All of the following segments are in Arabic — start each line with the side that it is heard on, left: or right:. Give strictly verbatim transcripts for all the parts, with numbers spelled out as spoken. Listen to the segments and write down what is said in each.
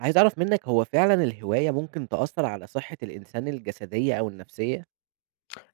right: عايز أعرف منَّك هو فعلًا الهواية ممكن تأثر على صحة الإنسان الجسدية أو النفسية؟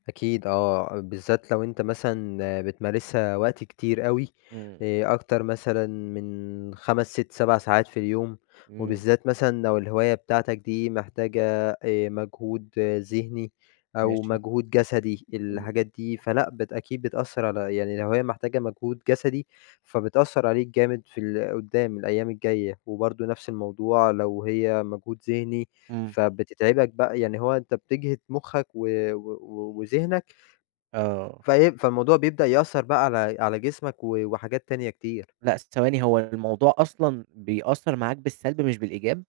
left: أكيد آه، بالذات لو أنت مثلًا بتمارسها وقت كتير أوي
right: إمم.
left: آآ، أكتر مثلًا من خمس، ست، سَبع ساعات في اليوم،
right: إمم.
left: وبالذات مثلًا لو الهواية بتاعتَك دي محتاجة آآ، مجهود ذهني أو
right: ماشي.
left: مجهود جسدي
right: إمم.
left: الحاجات دي، فلأ، بت أكيد بتأثر على يعني الهواية محتاجة مجهود جسدي، فبتأثر عليك جامد في ال قدّام الأيّام الجايّة، وبرضو نفس الموضوع، لو هي مجهود ذهني
right: إمم.
left: فبتتعبَك بقى، يعني هو أنت بتجهد مخّك و و و وذهنك
right: آه.
left: فإيه، فالموضوع بيبدأ يأثر بقى على على جسمَك و وحاجات تانية كتير.
right: لأ ثواني، هو الموضوع أصلًا بيأثر معاك بالسلب مش بالإيجاب؟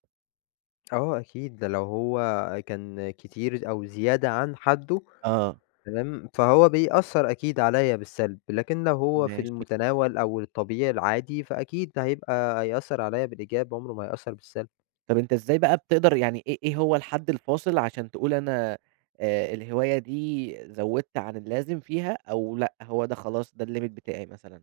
left: آه أكيد ده لو هو كان كتير أو زيادة عن حده،
right: آه.
left: تمام؟ فهو بيأثر أكيد عليَّ بالسلب، لكن لو هو في
right: ماشي.
left: المتناول أو الطبيعي العادي فأكيد هيبقى هيأثر عليَّ بالإيجاب عمره ما هيأثر بالسلب.
right: طب أنت إزاي بقى بتقدر، يعني إيه إيه هو الحد الفاصل عشان تقول أنا آآ الهواية دي زودت عن اللازم فيها، أو لأ هو ده خلاص ده الlimit بتاعي مثلًا؟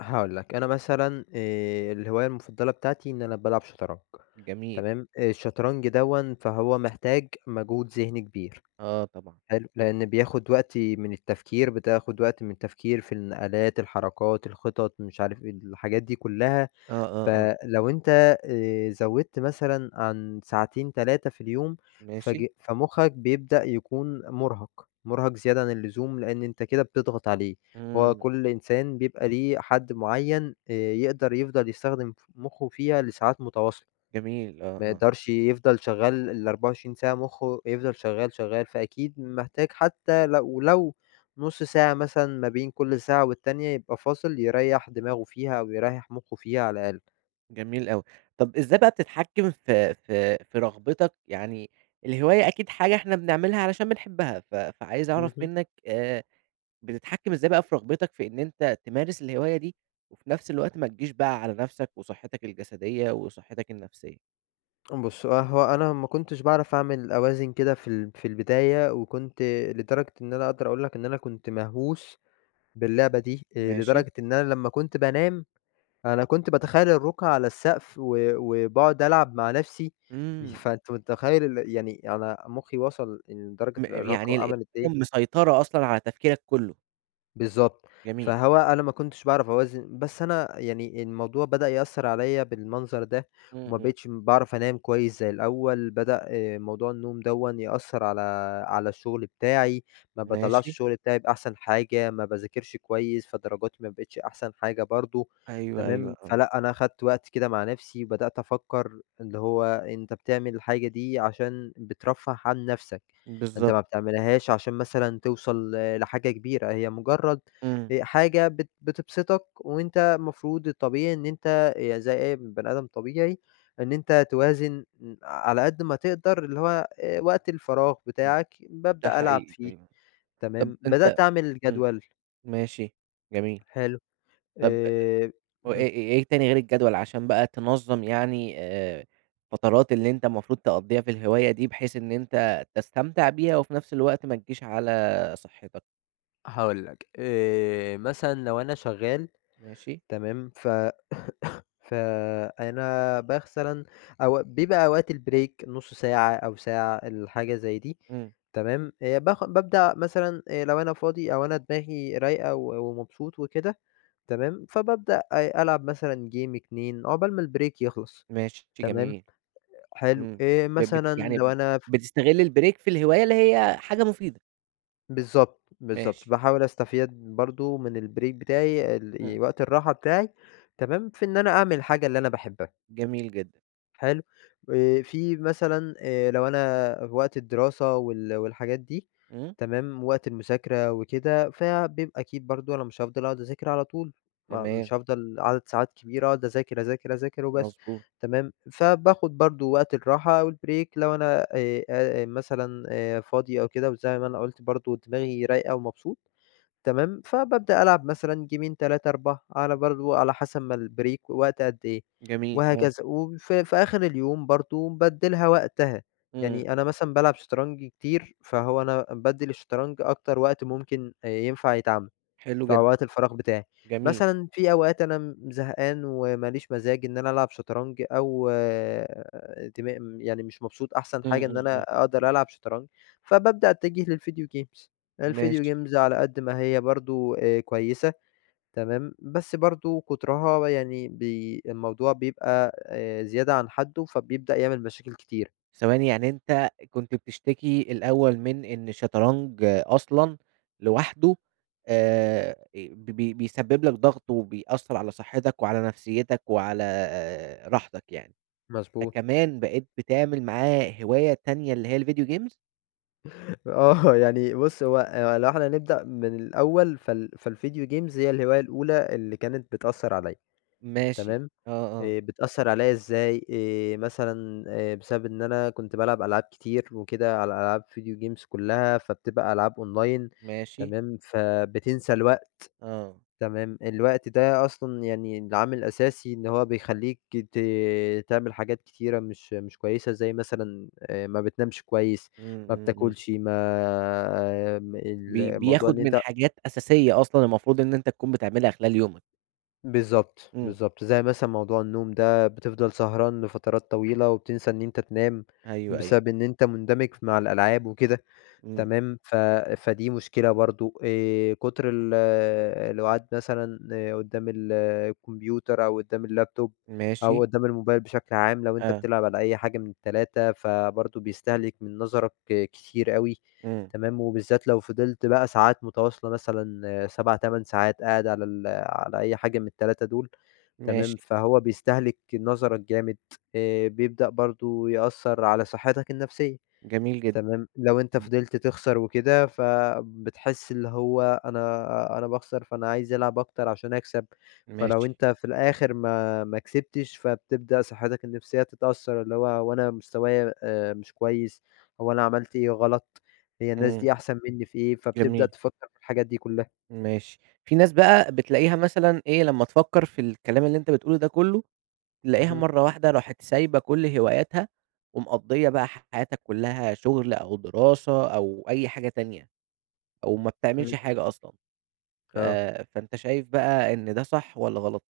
left: هاقول لك، أنا مثلًا آآ الهواية المفضلة بتاعتي إن أنا بالعب شطرنج،
right: جميل.
left: تمام؟ الشطرنج دوًّا فهو محتاج موجود ذهني كبير،
right: آه طبعًا.
left: حلو؟ لأن بياخد وقتي من التفكير، بتاخد وقت من التفكير في النقلات، الحركات، الخطط، مش عارف إيه الحاجات دي كلها،
right: آه آه آه.
left: فلو أنت آآ زوِّدت مثلًا عن ساعتين، تلاتة في اليوم فج
right: ماشي.
left: فمخك بيبدأ يكون مرهَق، مرهَق زيادة عن اللزوم؛ لأن أنت كده بتضغط عليه، هو
right: إمم.
left: كل إنسان بيبقى ليه حد معين، آآ يقدر يفضل يستخدم ف مخه فيها لساعات متواصلة،
right: جميل، آه
left: ما
right: آه.
left: يقدرش يفضل شغال الأربعة وعشرين ساعة، مخه يفضل شغال شغال، فأكيد محتاج حتى لو لو نص ساعة مثلًا ما بين كل ساعة والتانية، يبقى فاصل يريَّح دماغه فيها، أو يريَّح مخه فيها على الأقل.
right: جميل أوي، طب إزاي بقى بتتحكم في في في رغبتَك؟ يعني الهواية أكيد حاجة إحنا بنعملها، علشان بنحبها، ف فعايز أعرف
left: اهم.
right: منَّك آآ بتتحكم إزاي بقى في رغبتَك في إن أنت تمارس الهواية دي، وفي نفس الوقت ما تجيش بقى على نفسَك وصحتَك الجسدية وصحتَك النفسية؟
left: امم بُص. آآ هو أنا ما كنتش باعرف أعمل أوازن كده في ال في البداية، وكنت لدرجة إن أنا أقدر أقول لك إن أنا كنت مهووس باللعبة دي. آآ،
right: ماشي.
left: لدرجة إن أنا لمّا كنت بانام أنا كنت باتخيّل الرقع على السقف، و وباقعد ألعب مع نفسي. ي
right: امم.
left: فأنت متخيّل ال يعني أنا مخّي وصل لدرجة
right: م
left: الإرهاق
right: يعني ال هي
left: وعملت إيه؟
right: اللي مسيطرة أصلًا على تفكيرك كلّه.
left: بالضبط.
right: جميل.
left: فهو أنا ما كنتش باعرف أوازن. بس أنا يعني الموضوع بدأ يأثر عليَّ بالمنظر ده،
right: امم.
left: وما
right: امم.
left: بقتش باعرف أنام كويّس زي الأوّل. بدأ موضوع النوم دوًّا يأثر على على الشغل بتاعي. ما باطلعش
right: ماشي.
left: الشغل بتاعي بأحسن حاجة. ما باذاكرش كويّس، فدرجاتي ما بقتش أحسن حاجة برضو.
right: أيوه، أيوه.
left: تمام؟
right: آه.
left: فلأ أنا خدت وقت كده مع نفسي، وبدأت أفكّر اللي هو أنت بتعمل الحاجة دي عشان بترفه عن نفسك. أنت
right: بالضبط.
left: ما بتعملهاش عشان مثلًا توصل ل-لحاجة كبيرة. هي مجرّد
right: امم.
left: آآ حاجة بت بتبسطك، وأنت المفروض الطبيعي إن أنت يا زي أي بني آدم طبيعي إن أنت توازن ن على قد ما تقدر اللي هو آآ، وقت الفراغ
right: امم.
left: بتاعك
right: ده
left: بابدأ ألعب
right: حقيقي
left: فيه.
right: [unintelligible] طب
left: تمام؟
right: أنت
left: بدأت اعمل
right: امم،
left: جدول
right: ماشي جميل.
left: حلو. آآ،
right: طب آآ،
left: اهم.
right: وإيه إيه تاني غير الجدول عشان بقى تنظم يعني آآ، الفترات اللي أنت المفروض تقضيها في الهواية دي بحيث إن أنت تستمتع بيها، وفي نفس الوقت ما تجيش على صحتك؟
left: هاقول لَك، آآ، مثلًا لو أنا شغّال
right: ماشي.
left: تمام ف فأنا مثلًا أو بيبقى أوقات البريك نص ساعة أو ساعة الحاجة زي دي
right: امم.
left: تمام، باخ بابدأ مثلًا آآ لو أنا فاضي أو أنا دماغي رايقة و ومبسوط وكده تمام، فبابدأ ألعب مثلًا جيم اتنين عقبال ما البريك يخلص،
right: ماشي، شئ
left: تمام،
right: جميل.
left: حلو
right: إمم
left: آآ،
right: ب بت
left: مثلًا لو
right: يعني
left: أنا ف
right: بتستغل البريك في الهواية اللي هي حاجة مفيدة؟
left: بالضبط، بالضبط،
right: ماشي.
left: باحاول أستفيد برضو من البريك بتاعي ال
right: امم.
left: وقت الراحة بتاعي، تمام في إن أنا أعمل الحاجة اللي أنا باحبها.
right: جميل جدًا.
left: حلو، آآ، في مثلًا آآ، لو أنا في وقت الدراسة وال والحاجات دي
right: إمم.
left: تمام، وقت المذاكرة وكده فبيبقى أكيد برضو أنا مش هافضل أقعد أذاكر على طول، مش
right: تمام.
left: هافضل عدد ساعات كبيرة أقعد أذاكر، أذاكر، أذاكر وبس
right: مضبوط.
left: تمام، فباخد برضو وقت الراحة أو البريك لو أنا آآ، مثلًا آآ، فاضي أو كده، وزي ما أنا قلت برضو دماغي رايقة ومبسوط تمام، فبابدأ ألعب مثلًا جيمين تلاتة، أربعة على برضو على حسب ما البريك وقت قد إيه
right: جميل آه.
left: وهكذا، وفي في آخر اليوم برضو بادِّي لها وقتها،
right: إمم.
left: يعني أنا مثلًا بالعب شطرنج كتير فهو أنا بادِّي للشطرنج أكتر وقت ممكن ينفع يتعمل
right: حلو
left: في
right: جدًا.
left: أوقات الفراغ بتاعي.
right: جميل.
left: مثلًا في أوقات أنا إمم، زهقان وماليش مزاج إن أنا ألعب شطرنج أو آآ، دما يعني مش مبسوط أحسن
right: إمم،
left: حاجة إن
right: إمم، إمم.
left: أنا أقدر ألعب شطرنج، فبابدأ أتجه للفيديو جيمز، الڤيديو
right: ماشي
left: جيمز على قد ما هي برضو كويّسة تمام، بس برضو كترها يعني بي الموضوع بيبقى زيادة عن حده فبيبدأ يعمل مشاكل كتير.
right: ثواني، يعني أنت كنت بتشتكي الأوّل من إن الشطرنج أصلًا لوحده آآ، ب ب بيسبب لَك ضغط وبيأثر على صحتك وعلى نفسيتَك وعلى راحتَك يعني،
left: مضبوط.
right: فكمان بقيت بتعمل معاه هواية تانية، اللي هي الڤيديو جيمز؟!
left: آه، يعني بُص هو لو إحنا نبدأ من الأوّل فال فالvideo games هي الهواية الأولى اللي كانت بتأثر عليَّ.
right: ماشي.
left: تمام؟
right: آه، آه.
left: آآ، بتأثر عليَّ إزاي؟ آآ، مثلًا آآ، بسبب إن أنا كنت بالعب ألعاب كتير وكده على ألعاب video games كلّها فبتبقى ألعاب أونلاين
right: ماشي.
left: تمام، فبتنسى الوقت
right: آه.
left: تمام، الوقت ده أصلًا يعني العامل الأساسي إن هو بيخلّيك ت تعمل حاجات كتيرة مش مش كويّسة زي مثلًا آآ، ما بتنامش كويّس،
right: امم،
left: ما
right: امم، امم.
left: بتاكلش ما ال
right: بي
left: الموضوع
right: بياخد
left: إن
right: من
left: أنت
right: حاجات أساسية أصلًا المفروض إن أنت تكون بتعملها خلال يومك.
left: بالضبط،
right: امم.
left: بالضبط، زي مثلًا موضوع النوم ده بتفضل سهران لفترات طويلة وبتنسى إن أنت تنام
right: أيوه، أيوه.
left: بسبب إن أنت مندمج مع الألعاب وكده
right: امم.
left: تمام، ف فدي مشكلة برضو آآ، كتر ال القعاد مثلًا قدّام ال الكمبيوتر أو قدّام اللاب توب أو
right: ماشي.
left: قدّام الموبايل بشكل عام لو أنت
right: آه.
left: بتلعب على أي حاجة من التلاتة فبرضو بيستهلك من نظرك كتير أوي
right: امم.
left: تمام، وبالذات لو فضلت بقى ساعات متواصلة مثلًا سبع تمن ساعات قاعِد على ال على أي حاجة من التلاتة دول تمام
right: ماشي.
left: فهو بيستهلك نظرك جامد. آآ، بيبدأ برضو يأثر على صحتك النفسيّة.
right: جميل جدًا.
left: تمام، لو أنت
right: امم.
left: فضلت تخسر وكده فبتحس اللي هو أنا أنا باخسر فأنا عايز ألعب أكتر عشان أكسب، فلو
right: ماشي.
left: أنت في الآخر ما ما كسبتش فتبدأ صحتك النفسيّة تتأثر، اللي هو هو أنا مستوايا آآ، مش كويّس هو أنا عملت إيه غلط؟ هي الناس
right: امم.
left: دي أحسن مِنّي في إيه؟ فتبدأ
right: جميل.
left: تفكّر في الحاجات دي كلّها.
right: ماشي. في ناس بقى بتلاقيها مثلًا إيه؟ لمّا تفكّر في الكلام اللي أنت بتقوله ده كلّه، بتلاقيها
left: اهم.
right: مرّة واحدة راحت سايبة كل هواياتها، ومقضية بقى حياتها كلّها شغل أو دراسة أو أي حاجة تانية، أو ما
left: امم.
right: بتعملش حاجة أصلًا. ف
left: آه.
right: فأنت شايف بقى إن ده صح والّا غلط؟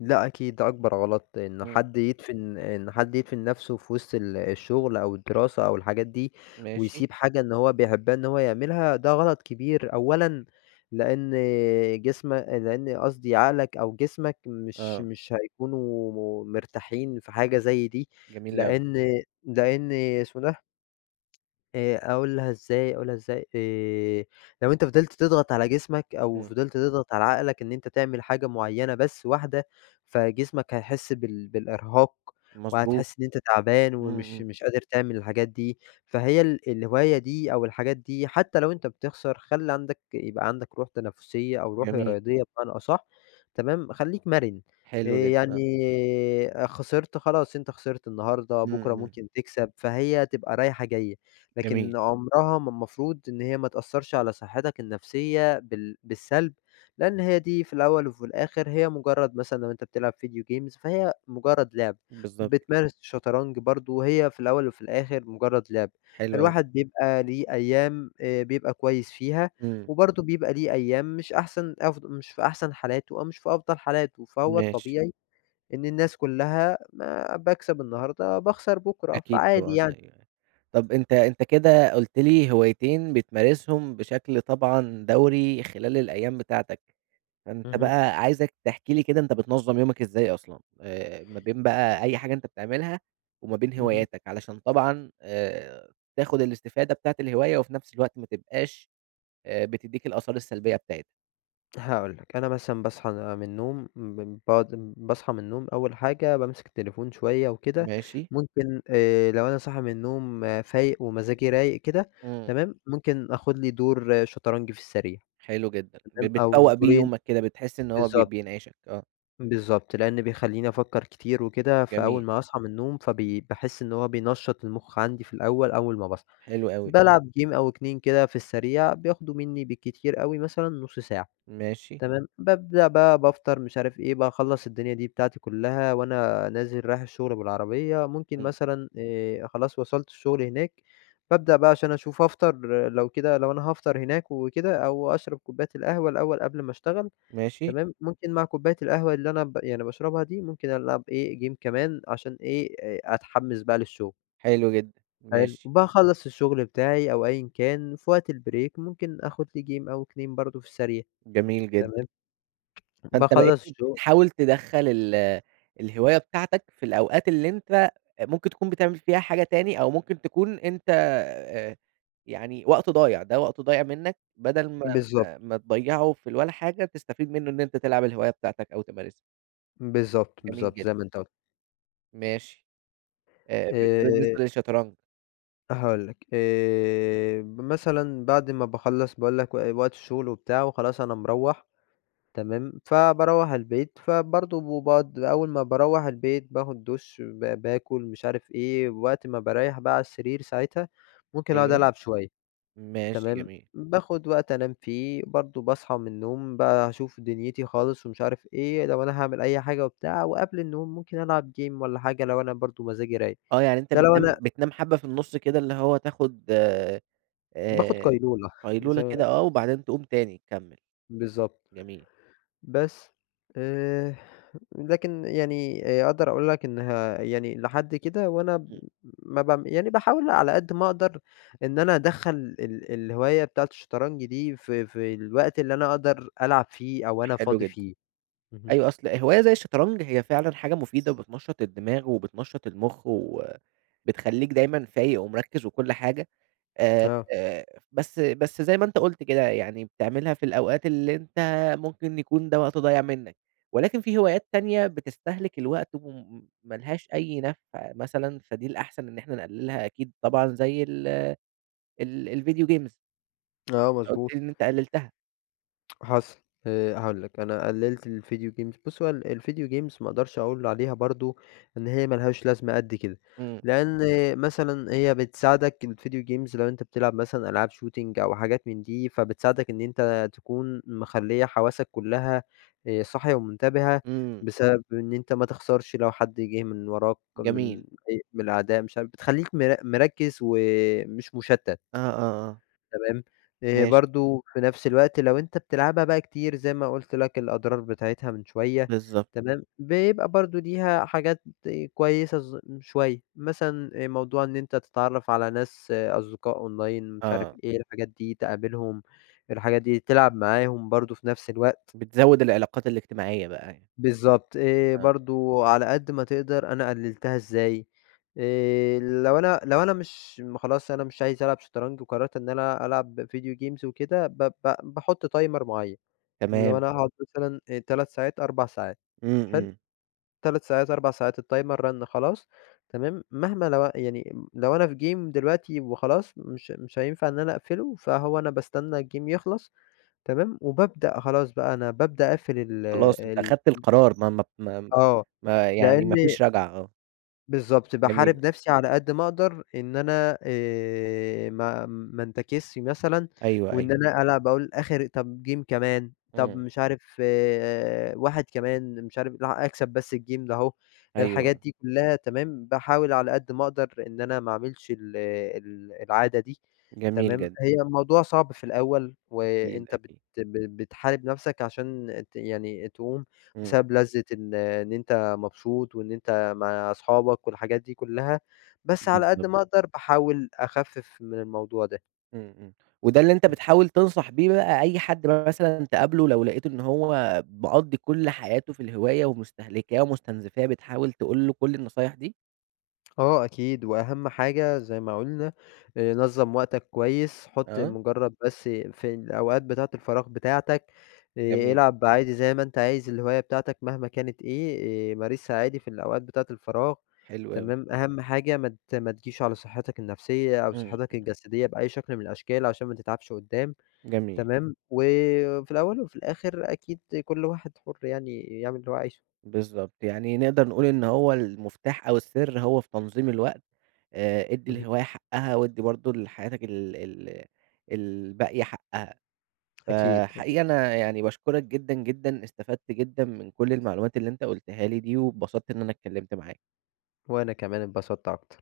left: لأ أكيد، ده أكبر غلط إن
right: امم.
left: حد يدفن إن حد يدفن نفسه في وسط ال الشغل أو الدراسة أو الحاجات دي،
right: ماشي.
left: ويسيب حاجة اللي هو بيحبها إن هو يعملها ده غلط كبير، أولًا لإن جسمك لإن قصدي عقلك أو جسمك مش
right: آه.
left: مش هيكونوا مرتاحين في حاجة زي دي،
right: جميل أوي.
left: لإن لإن اسمه ده آآ، أقولها إزاي؟ أقولها إزاي؟ آآ، لو أنت فضلت تضغط على جسمك أو
right: امم.
left: فضلت تضغط على عقلك إن أنت تعمل حاجة معيّنة بس واحدة، فجسمك هيحس بال بالإرهاق
right: مظبوط.
left: وهتحس إن أنت تعبان
right: امم،
left: ومش
right: امم.
left: مش قادر تعمل الحاجات دي، فهي ال الهواية دي أو الحاجات دي حتّى لو أنت بتخسر، خلِّ عندك يبقى عندك روح تنافسية أو روح
right: جميل.
left: رياضية بمعنى أصح. تمام؟ خلّيك مرن، آآ،
right: حلو جدًا،
left: يعني
right: آه.
left: خسرت خلاص أنت خسرت النهارده،
right: امم،
left: بُكرة
right: امم.
left: ممكن تكسب، فهي تبقى رايحة جايّة. لكن
right: جميل.
left: عمرها ما ما المفروض إن هي ما تأثرش على صحتك النفسيّة بال بالسلب، لإن هي دي في الأوّل وفي الآخر هي مجرّد مثلًا لو أنت بتلعب ڤيديو جيمز فهي مجرّد لعبة،
right: بالضبط كده.
left: بتمارس شطرنج برضو هي في الأوّل وفي الآخر مجرّد لعبة،
right: حلو أوي.
left: الواحد بيبقى ليه أيّام آآ، بيبقى كويّس فيها
right: امم.
left: وبرضو بيبقى ليه أيّام مش أحسن أف مش في أحسن حالاته أو مش في أفضل حالاته، فهو
right: ماشي.
left: الطبيعي إن الناس كلّها ما باكسب النهارده باخسر بُكرة،
right: أكيد،
left: فعادي
right: طبعًا،
left: يعني.
right: أيوَه، أيوَه. طب أنت أنت كده قلت لي هوايتين بتمارسهم بشكل طبعًا دوري خلال الأيّام بتاعتك. فأنت
left: اهم.
right: بقى عايزك تحكي لي كده أنت بتنظم يومك إزاي أصلًا؟ آآ، ما بين بقى أي حاجة أنت بتعملها وما بين
left: اهم.
right: هواياتك، علشان طبعًا آآ، تاخد الاستفادة بتاعة الهواية وفي نفس الوقت ما تبقاش، آآ، بتدّيك الآثار السلبيّة بتاعتها؟
left: هاقول لَك أنا مثلًا باصحى م من النوم ب [unintelligible] باصحى من النوم أول حاجة بامسك التليفون شوية وكده،
right: ماشي.
left: ممكن آآ لو أنا صاحي من النوم فايق ومزاجي رايق كده
right: إمم.
left: تمام، ممكن آخد لي دور شطرنج في السريع
right: .حلو جدًا ب
left: تمام، أو
right: بتفوَّق بيه
left: دورين
right: يومَك كده، بتحس إن هو ب
left: بالضبط.
right: بينعشك، آه.
left: بالضبط، لأنه بيخليني أفكر كتير وكده، فأول
right: جميل.
left: ما هاصحى من النوم فبي باحس إن هو بينشَّط المخ عندي في الأول، أول ما باصحى
right: حلو أوي.
left: بالعب جيم أو اتنين كده في السريع، بياخدوا مني بالكتير أوي مثلًا نص ساعة.
right: ماشي.
left: تمام، بابدأ بقى بافطر مش عارف إيه، باخلّص الدنيا دي بتاعتي كلها، وأنا نازل رايح الشغل بالعربية ممكن
right: امم.
left: مثلًا آآ خلاص وصلت الشغل هناك، بابدأ بقى عشان أشوف أفطر لو كده، لو أنا هافطر هناك وكده، أو أشرب كوباية القهوة الأول قبل ما أشتغل
right: ماشي.
left: تمام، ممكن مع كوباية القهوة اللي أنا ب يعني باشربها دي ممكن ألعب إيه، جيم كمان عشان إيه، آآ أتحمس بقى للشغل.
right: حلو جدًا،
left: حلو.
right: ماشي.
left: باخلّص الشغل بتاعي أو أيًا كان وفي وقت البريك ممكن آخد لي جيم أو اتنين برضه في السريع
right: جميل جدًا.
left: تمام،
right: فأنت بقيت
left: باخلّص شغ
right: بتحاول تدخَّل ال الهواية بتاعتَك في الأوقات اللي أنت ممكن تكون بتعمل فيها حاجة تانى، أو ممكن تكون أنت آآ يعني وقت ضايع، ده وقت ضايع منَّك بدل ما
left: بالضبط.
right: ما ما تضيعه في الولا حاجة، تستفيد منه إن أنت تلعب الهواية بتاعتَك أو تمارسها.
left: بالضبط،
right: جميل
left: بالضبط
right: جد
left: زي ما أنت ق
right: ماشي. آآ ب ده
left: آآ
right: بالنسبة للشطرنج.
left: هاقول لك، آآ ب مثلًا بعد ما باخلص باقول لك و وقت الشغل وبتاع وخلاص أنا مروَّح، تمام. فباروَّح البيت، فبرضه باقعد أول ما باروَّح البيت باخد دش ب باكل مش عارف إيه، ووقت ما باريح بقى على السرير ساعتها، ممكن أقعد
right: أيوه.
left: ألعب شوية.
right: ماشي،
left: تمام.
right: جميل.
left: باخد وقت أنام فيه، برضه باصحى من النوم بقى أشوف دنيتي خالص ومش عارف إيه، لو أنا هاعمل أي حاجة وبتاع وقبل النوم ممكن ألعب game والّا حاجة لو أنا برضه مزاجي رايق.
right: آه يعني أنت
left: ده لو أنا
right: بتنام بتنام حبة في النص كده اللي هو تاخد
left: باخد
right: آآ
left: قيلولة.
right: قيلولة كده
left: [unintelligible]
right: آه وبعدين تقوم تاني تكمل.
left: بالضبط.
right: جميل.
left: بس. آآ لكن يعني آآ أقدر أقول لك إنها يعني لحد كده وأنا م
right: امم.
left: مبعم يعني باحاول على قد ما أقدر إن أنا أدخَّل ال الهواية بتاعة الشطرنج دي ف في الوقت اللي أنا أقدر ألعب فيه أو أنا
right: حلو
left: فاضي
right: جدًا.
left: فيه. اهم.
right: أيوه أصل هواية زي الشطرنج هي فعلًا حاجة مفيدة وبتنشط الدماغ وبتنشط المخ وبتخليك دايمًا فايق ومركز وكل حاجة. آآ،
left: آه.
right: آآ بس بس زي ما أنت قُلت كده، يعني بتعملها في الأوقات اللي أنت ممكن يكون ده وقت ضايع منك. ولكن في هوايات تانية بتستهلك الوقت وم ما لهاش أي نفع مثلًا، فدي الأحسن إن إحنا نقللها أكيد طبعًا زي ال ال الvideo games
left: آه،
right: أنت قُلت
left: مضبوط.
right: لي إن أنت قللتها.
left: حصل، آآ، هاقول لك أنا قلِّلت ال video games، بُص هوال ال video games ما أقدرش أقول عليها برضه إن هي ما لهاش لازمة قد كده،
right: امم.
left: لأن مثلًا هي بتساعدك ال video games لو أنت بتلعب مثلًا ألعاب shooting، أو حاجات من دي، فبتساعدك إن أنت تكون مخليَّة حواسك كلها آآ، صاحية ومُنتبهة،
right: امم.
left: بسبب إن أنت ما تخسرش لو حد جِه من وراك، من
right: جميل.
left: أي من الأعداء مش عارف بتخلِّيك مر مركز ومش مُشَتّت،
right: آه، آه، آه.
left: تمام؟ آآ،
right: ماشي.
left: برضه في نفس الوقت لو أنتَ بتلعبها بقى كتير زي ما قُلت لك الأضرار بتاعتها من شوية
right: بالضبط.
left: تمام، بيبقى برضه ليها حاجات كويسة ز شوية، مثلًا موضوع إن أنتَ تتعرَّف على ناس، أصدقاء أونلاين مش عارف
right: آه.
left: إيه الحاجات دي، تقابلهم الحاجات دي، تلعب معاهم برضه في نفس الوقت.
right: بتزوِّد العلاقات الاجتماعية بقى يعني.
left: بالضبط، آآ
right: آه.
left: برضه على قد ما تقدر أنا قلِّلتها إزاي؟ آآ، لو أنا لو أنا مش م خلاص أنا مش عايز ألعب شطرنج وقرَّرت إن أنا ألعب video games وكده ب ب باحط تايمر معيَّن، لو
right: تمام.
left: أنا هأقعد مثلًا تلات ساعات، أربع ساعات
right: امم،
left: حلو؟
right: امم.
left: تلات ساعات، أربع ساعات، التايمر رنّ خلاص، تمام، مهما لو أن يعني لو أنا في Game دلوقتي وخلاص، مش مش هينفع إن أنا أقفله، فهو أنا باستنى الGame يخلص تمام، وبابدأ خلاص، بقى أنا بابدأ أقفل ال
right: خلاص أنت
left: ال
right: خدت القرار، ما ما ما
left: آه،
right: ما يعني ما
left: لأن
right: فيش رجعة، آه.
left: بالضبط،
right: جميل.
left: باحارب نفسي على قد ما أقدر، إن أنا آآ، ما ما انتكسش مثلًا،
right: أيوه،
left: وإن
right: أيوه.
left: أنا ألعب أقول آخر طب Game كمان، طب
right: امم.
left: مش عارف، واحد كمان، مش عارف [unintelligible] أكسب بس ال Game ده، الحاجات
right: أيوه.
left: دي كلها تمام، باحاول على قد ما أقدر، إن أنا ما أعملش ال ال العادة دي
right: جميل
left: تمام،
right: جدًا.
left: هي الموضوع صعب في الأول،
right: أكيد،
left: وأنت بت
right: أكيد.
left: ب ب بتحارب نفسك عشان ت يعني تقوم
right: اهم.
left: بسبب لذة إن إن أنت مبسوط، وإن أنت مع اصحابك، والحاجات دي كلها، بس على قد
right: بالضبط.
left: ما أقدر باحاول أخفف من الموضوع ده.
right: امم، امم، وده اللي أنت
left: إمم.
right: بتحاول تنصح بيه بقى أي حد م مثلًا تقابله، لو لاقيت إن هو مقضِّي كل حياته في الهواية ومُستهلكاه، ومُستنزفاه بتحاول تقول له كل النصايح دي؟
left: آه أكيد، وأهم حاجة زي ما قلنا، آآ، نظَّم وقتك كويس، حط
right: آه.
left: مجرد بس في الأوقات بتاعة الفراغ بتاعتك، آآ،
right: جميل.
left: العب عادي زي ما أنت عايز الهواية بتاعتك مهما كانت إيه، آآ مارسها عادي في الأوقات بتاعة الفراغ
right: حلو أوي.
left: تمام، أهم حاجة ما ت ما تجيش على صحتك النفسية، أو
right: امم،
left: صحتك
right: امم.
left: الجسدية، بأي شكل من الأشكال، عشان ما تتعبش قدَّام،
right: جميل.
left: تمام، وفي الأول وفي الآخر، أكيد كل واحد حُر يعني يعمل اللي هو عايزُه.
right: بالضبط، يعني نقدر نقول إن هو المفتاح أو السر هو في تنظيم الوقت، آآ ادِّي
left: اهم.
right: الهواية حقها، وادِّي برضه لحياتك ال ال الباقية حقها.
left: أكيد، أكيد.
right: فحقيقي أنا يعني باشكرك جدًا جدًا، استفدت جدًا من كل المعلومات اللي أنت قُلتها لي دي، واتبسطت إن أنا اتكلمت معاك.
left: وأنا كمان اتبسطت أكتر.